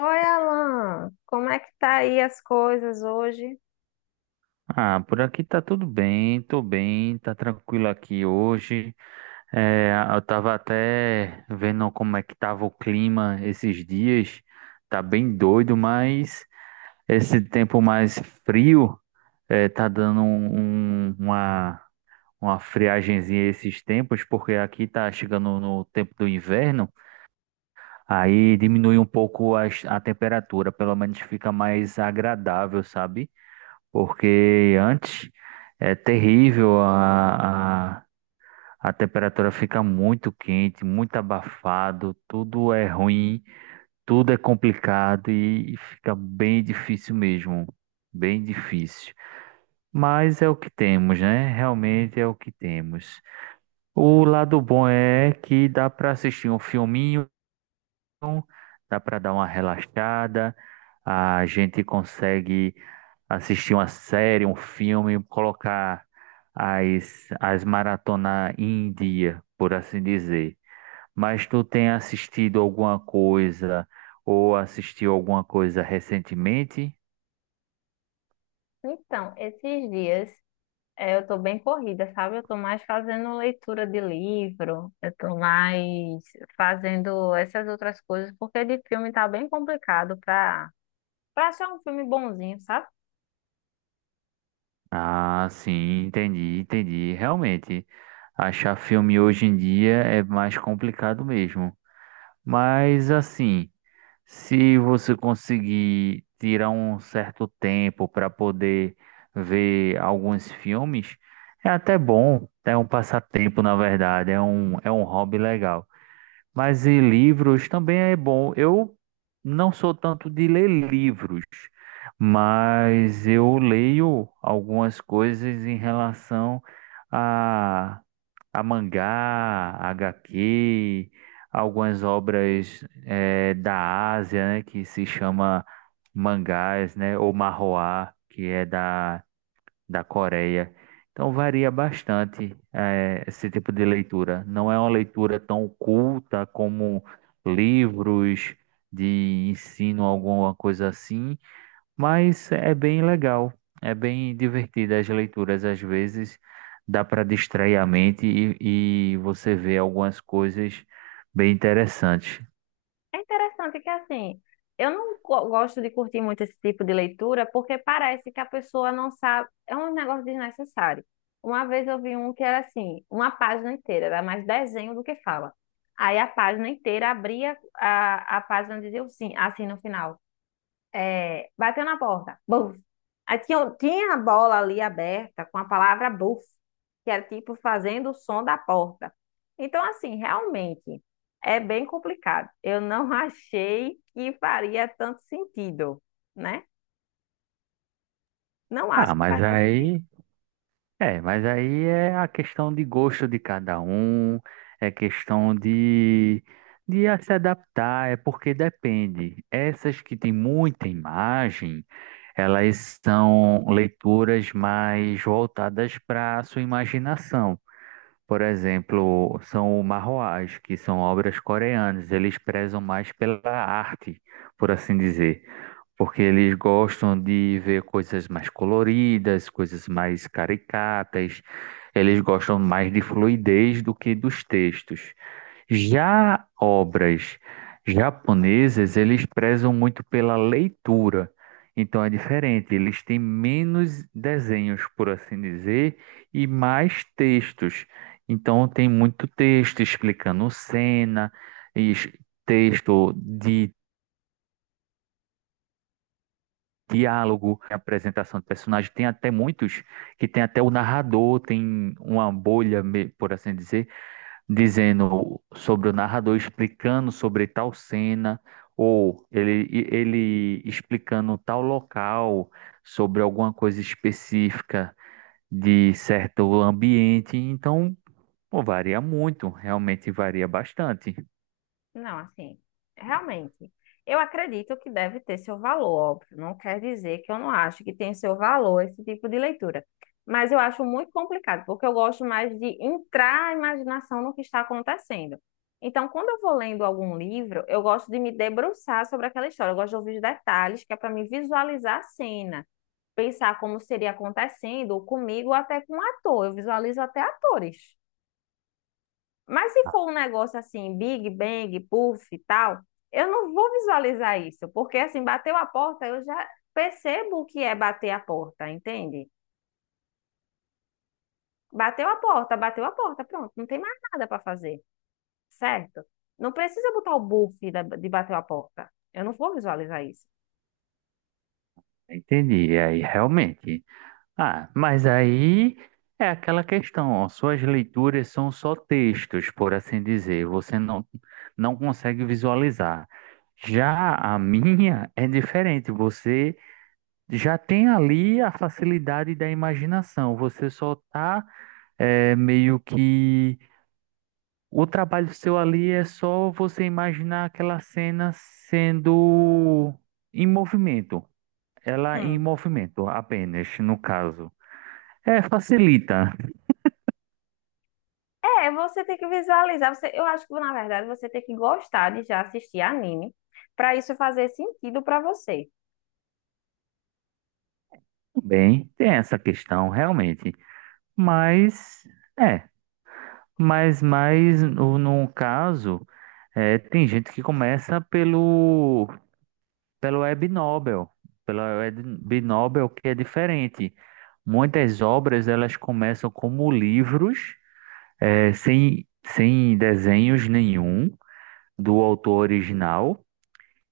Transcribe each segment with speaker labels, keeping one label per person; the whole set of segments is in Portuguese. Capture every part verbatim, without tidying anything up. Speaker 1: Oi, Alan, como é que tá aí as coisas hoje?
Speaker 2: Ah, por aqui tá tudo bem, tô bem, tá tranquilo aqui hoje. É, eu tava até vendo como é que tava o clima esses dias. Tá bem doido, mas esse tempo mais frio é, tá dando um- um- uma, uma friagenzinha esses tempos, porque aqui tá chegando no tempo do inverno, aí diminui um pouco as- a temperatura, pelo menos fica mais agradável, sabe? Porque antes é terrível, a, a, a temperatura fica muito quente, muito abafado, tudo é ruim, tudo é complicado e, e fica bem difícil mesmo, bem difícil. Mas é o que temos, né? Realmente é o que temos. O lado bom é que dá para assistir um filminho então, dá para dar uma relaxada, a gente consegue assistir uma série, um filme, colocar as, as maratona em dia, por assim dizer. Mas tu tem assistido alguma coisa ou assistiu alguma coisa recentemente?
Speaker 1: Então, esses dias eh, eu tô bem corrida, sabe? Eu tô mais fazendo leitura de livro, eu tô mais fazendo essas outras coisas, porque de filme tá bem complicado pra, pra achar um filme bonzinho, sabe?
Speaker 2: Ah, sim, entendi, entendi. Realmente, achar filme hoje em dia é mais complicado mesmo. Mas assim, se você conseguir tirar um certo tempo para poder ver alguns filmes, é até bom, é um passatempo, na verdade, é um, é um hobby legal. Mas e livros também é bom. Eu não sou tanto de ler livros, mas eu leio algumas coisas em relação a mangá, H Q, algumas obras eh, da Ásia, né, que se chama mangás, né, ou manhwa, que é da, da Coreia. Então varia bastante eh, esse tipo de leitura. Não é uma leitura tão culta como livros de ensino, alguma coisa assim, mas é bem legal, é bem divertida as leituras. Às vezes dá para distrair a mente e, e você vê algumas coisas bem interessantes.
Speaker 1: É interessante que, assim, eu não go- gosto de curtir muito esse tipo de leitura porque parece que a pessoa não sabe. É um negócio desnecessário. Uma vez eu vi um que era assim, uma página inteira, era mais desenho do que fala. Aí a página inteira abria a, a página e dizia assim, assim no final. É, bateu na porta. Buf. Aí tinha, tinha a bola ali aberta com a palavra buf, que era tipo fazendo o som da porta. Então, assim, realmente é bem complicado. Eu não achei que faria tanto sentido, né? Não acho
Speaker 2: Ah,
Speaker 1: que
Speaker 2: mas
Speaker 1: faz tanto sentido.
Speaker 2: aí. É, mas aí é a questão de gosto de cada um, é questão de, de a se adaptar, é porque depende. Essas que têm muita imagem, elas são leituras mais voltadas para a sua imaginação. Por exemplo, são o manhwas, que são obras coreanas. Eles prezam mais pela arte, por assim dizer, porque eles gostam de ver coisas mais coloridas, coisas mais caricatas. Eles gostam mais de fluidez do que dos textos. Já obras japonesas, eles prezam muito pela leitura. Então é diferente, eles têm menos desenhos, por assim dizer, e mais textos. Então tem muito texto explicando cena, e es- texto de diálogo, apresentação de personagem. Tem até muitos que tem até o narrador, tem uma bolha, me- por assim dizer, dizendo sobre o narrador explicando sobre tal cena, ou ele, ele explicando tal local, sobre alguma coisa específica de certo ambiente. Então, pô, varia muito, realmente varia bastante.
Speaker 1: Não, assim, realmente, eu acredito que deve ter seu valor, óbvio. Não quer dizer que eu não acho que tem seu valor esse tipo de leitura. Mas eu acho muito complicado, porque eu gosto mais de entrar a imaginação no que está acontecendo. Então, quando eu vou lendo algum livro, eu gosto de me debruçar sobre aquela história. Eu gosto de ouvir os detalhes, que é para me visualizar a cena, pensar como seria acontecendo, ou comigo, ou até com um ator. Eu visualizo até atores. Mas se for um negócio assim, Big Bang, Puff e tal, eu não vou visualizar isso, porque assim, bateu a porta, eu já percebo o que é bater a porta, entende? Bateu a porta, bateu a porta, pronto, não tem mais nada para fazer, certo? Não precisa botar o buff da- de bater a porta. Eu não vou visualizar isso.
Speaker 2: Entendi. E aí, realmente. Ah, mas aí é aquela questão, ó, suas leituras são só textos, por assim dizer, você não, não consegue visualizar. Já a minha é diferente, você já tem ali a facilidade da imaginação, você só tá é, meio que. O trabalho seu ali é só você imaginar aquela cena sendo em movimento, ela em
Speaker 1: Hum.
Speaker 2: movimento apenas, no caso. É, facilita.
Speaker 1: É, você tem que visualizar. Você, eu acho que, na verdade, você tem que gostar de já assistir anime para isso fazer sentido para você.
Speaker 2: Bem, tem essa questão realmente, mas é, mas mas no, no caso é, tem gente que começa pelo pelo Web Nobel, pela Web Nobel que é diferente. Muitas obras elas começam como livros é, sem sem desenhos nenhum do autor original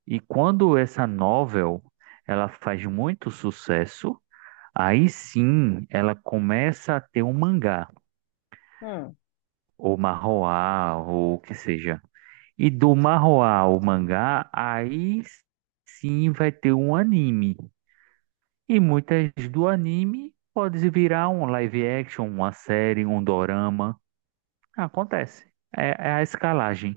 Speaker 2: e quando essa novel ela faz muito sucesso. Aí sim, ela começa a ter um mangá,
Speaker 1: Hum.
Speaker 2: ou manhwa, ou o que seja. E do manhwa ao mangá, aí sim vai ter um anime. E muitas do anime pode virar um live action, uma série, um dorama. Acontece. É, é a escalagem.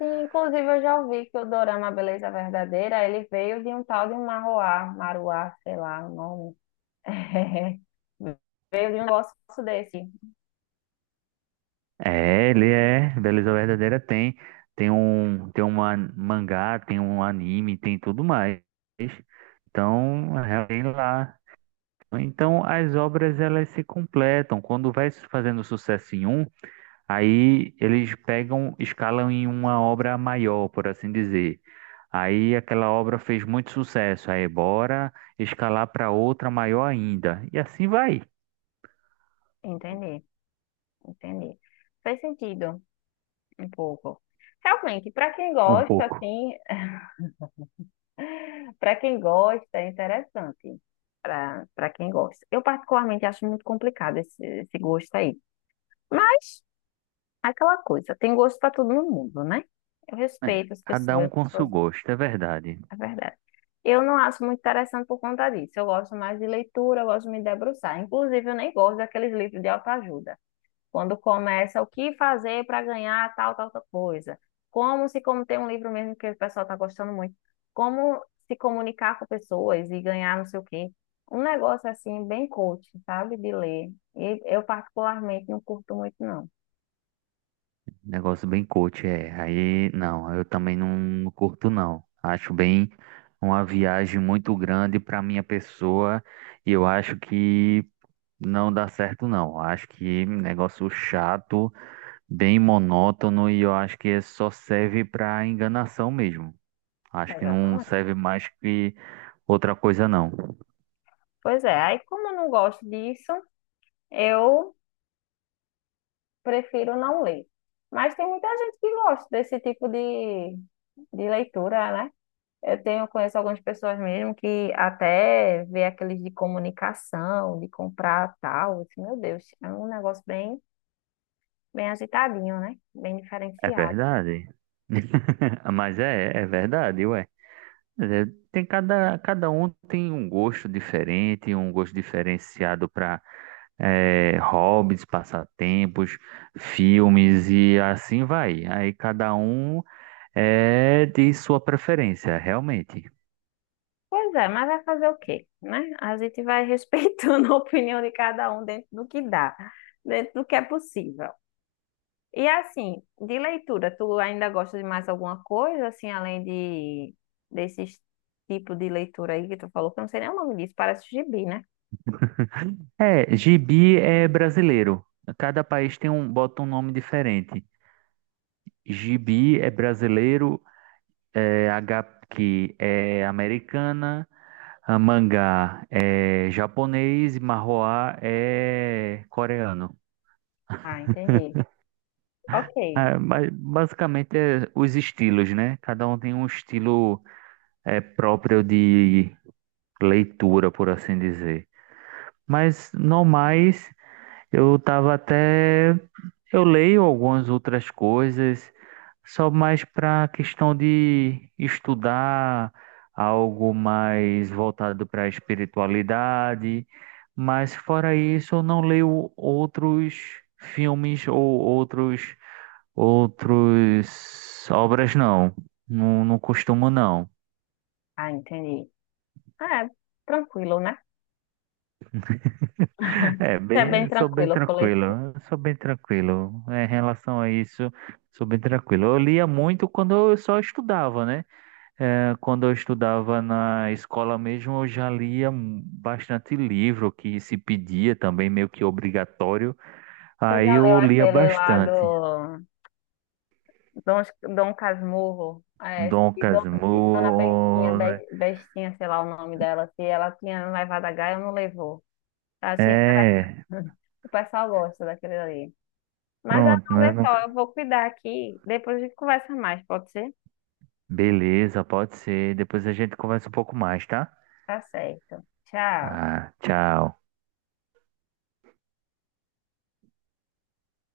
Speaker 1: Sim, inclusive eu já ouvi que o dorama Beleza Verdadeira, ele veio de um tal de Marruá, Maruá, sei lá o nome. Veio de um negócio desse.
Speaker 2: É, ele é, Beleza Verdadeira tem. Tem um, tem uma mangá, tem um anime, tem tudo mais. Então, realmente lá. Então, as obras elas se completam. Quando vai su- fazendo sucesso em um, aí eles pegam, escalam em uma obra maior, por assim dizer. Aí aquela obra fez muito sucesso, aí bora escalar para outra maior ainda. E assim vai
Speaker 1: Entendi, entendi. Faz sentido um pouco. Realmente, para quem
Speaker 2: um
Speaker 1: gosta,
Speaker 2: pouco.
Speaker 1: assim, para quem gosta, é interessante. Para para quem gosta. Eu particularmente acho muito complicado esse, esse gosto aí. Mas é aquela coisa, tem gosto para todo mundo, né? Eu
Speaker 2: É,
Speaker 1: respeito as
Speaker 2: cada
Speaker 1: pessoas,
Speaker 2: um
Speaker 1: as
Speaker 2: com seu
Speaker 1: pessoas.
Speaker 2: gosto, é verdade.
Speaker 1: É verdade. Eu não acho muito interessante por conta disso. Eu gosto mais de leitura, eu gosto de me debruçar. Inclusive, eu nem gosto daqueles livros de autoajuda. Quando começa o que fazer para ganhar tal, tal, tal coisa. Como se, como tem um livro mesmo que o pessoal está gostando muito, como se comunicar com pessoas e ganhar não sei o quê. Um negócio assim, bem coach, sabe? De ler. E eu, particularmente, não curto muito, não.
Speaker 2: Negócio bem coach, é. Aí, não, eu também não curto, não. Acho bem uma viagem muito grande para minha pessoa. E eu acho que não dá certo, não. Acho que negócio chato, bem monótono e eu acho que só serve para enganação mesmo. Acho que não
Speaker 1: Exatamente.
Speaker 2: serve mais que outra coisa, não.
Speaker 1: Pois é, aí como eu não gosto disso, eu prefiro não ler. Mas tem muita gente que gosta desse tipo de, de leitura, né? Eu tenho, conheço algumas pessoas mesmo que até vê aqueles de comunicação, de comprar tal. Assim, meu Deus, é um negócio bem, bem agitadinho, né? Bem
Speaker 2: É
Speaker 1: diferenciado.
Speaker 2: verdade. Mas é, é verdade, ué. É, tem cada, cada um tem um gosto diferente, um gosto diferenciado para hobbies, passatempos, filmes e assim vai. Aí cada um é de sua preferência, realmente.
Speaker 1: Pois é, mas vai fazer o quê, né? A gente vai respeitando a opinião de cada um dentro do que dá, dentro do que é possível. E assim, de leitura, tu ainda gosta de mais alguma coisa, assim, além de desses tipo de leitura aí que tu falou, que eu não sei nem o nome disso, parece gibi, né?
Speaker 2: É, gibi é brasileiro. Cada país tem um, bota um nome diferente. Gibi é brasileiro, é, H Q é americana, a mangá é japonês e manhwa é coreano.
Speaker 1: Ah, entendi. Ok.
Speaker 2: É, ba- basicamente é os estilos, né? Cada um tem um estilo é, próprio de leitura, por assim dizer. Mas, no mais, eu tava até. Eu leio algumas outras coisas, só mais para questão de estudar algo mais voltado para a espiritualidade, mas fora isso, eu não leio outros filmes ou outros outros obras não. Não, não costumo não.
Speaker 1: Ah, entendi. Ah, é tranquilo, né?
Speaker 2: É,
Speaker 1: É bem
Speaker 2: bem, sou bem
Speaker 1: tranquilo com
Speaker 2: tranquilo,
Speaker 1: leitura.
Speaker 2: eu sou bem tranquilo. É, em relação a isso, sou bem tranquilo. Eu lia muito quando eu só estudava, né? É, quando eu estudava na escola mesmo, eu já lia mu- bastante livro que se pedia também, meio que obrigatório.
Speaker 1: Você
Speaker 2: Aí
Speaker 1: já leu
Speaker 2: eu lia
Speaker 1: aquele lá
Speaker 2: bastante.
Speaker 1: do Dom, Dom Casmurro? É,
Speaker 2: Dom
Speaker 1: se Dona, se Dona Bestinha,
Speaker 2: Casmurro, né?
Speaker 1: Be- Bestinha, sei lá o nome dela, se ela tinha levado a Gaia ou não levou. Achei
Speaker 2: É,
Speaker 1: interessante. O pessoal gosta daquele ali. Mas ah,
Speaker 2: pronto, né?
Speaker 1: olha só, eu
Speaker 2: Nunca-
Speaker 1: vou cuidar aqui. Depois a gente conversa mais, pode ser?
Speaker 2: Beleza, pode ser. Depois a gente conversa um pouco mais, tá?
Speaker 1: Tá certo. Tchau.
Speaker 2: Tá, tchau.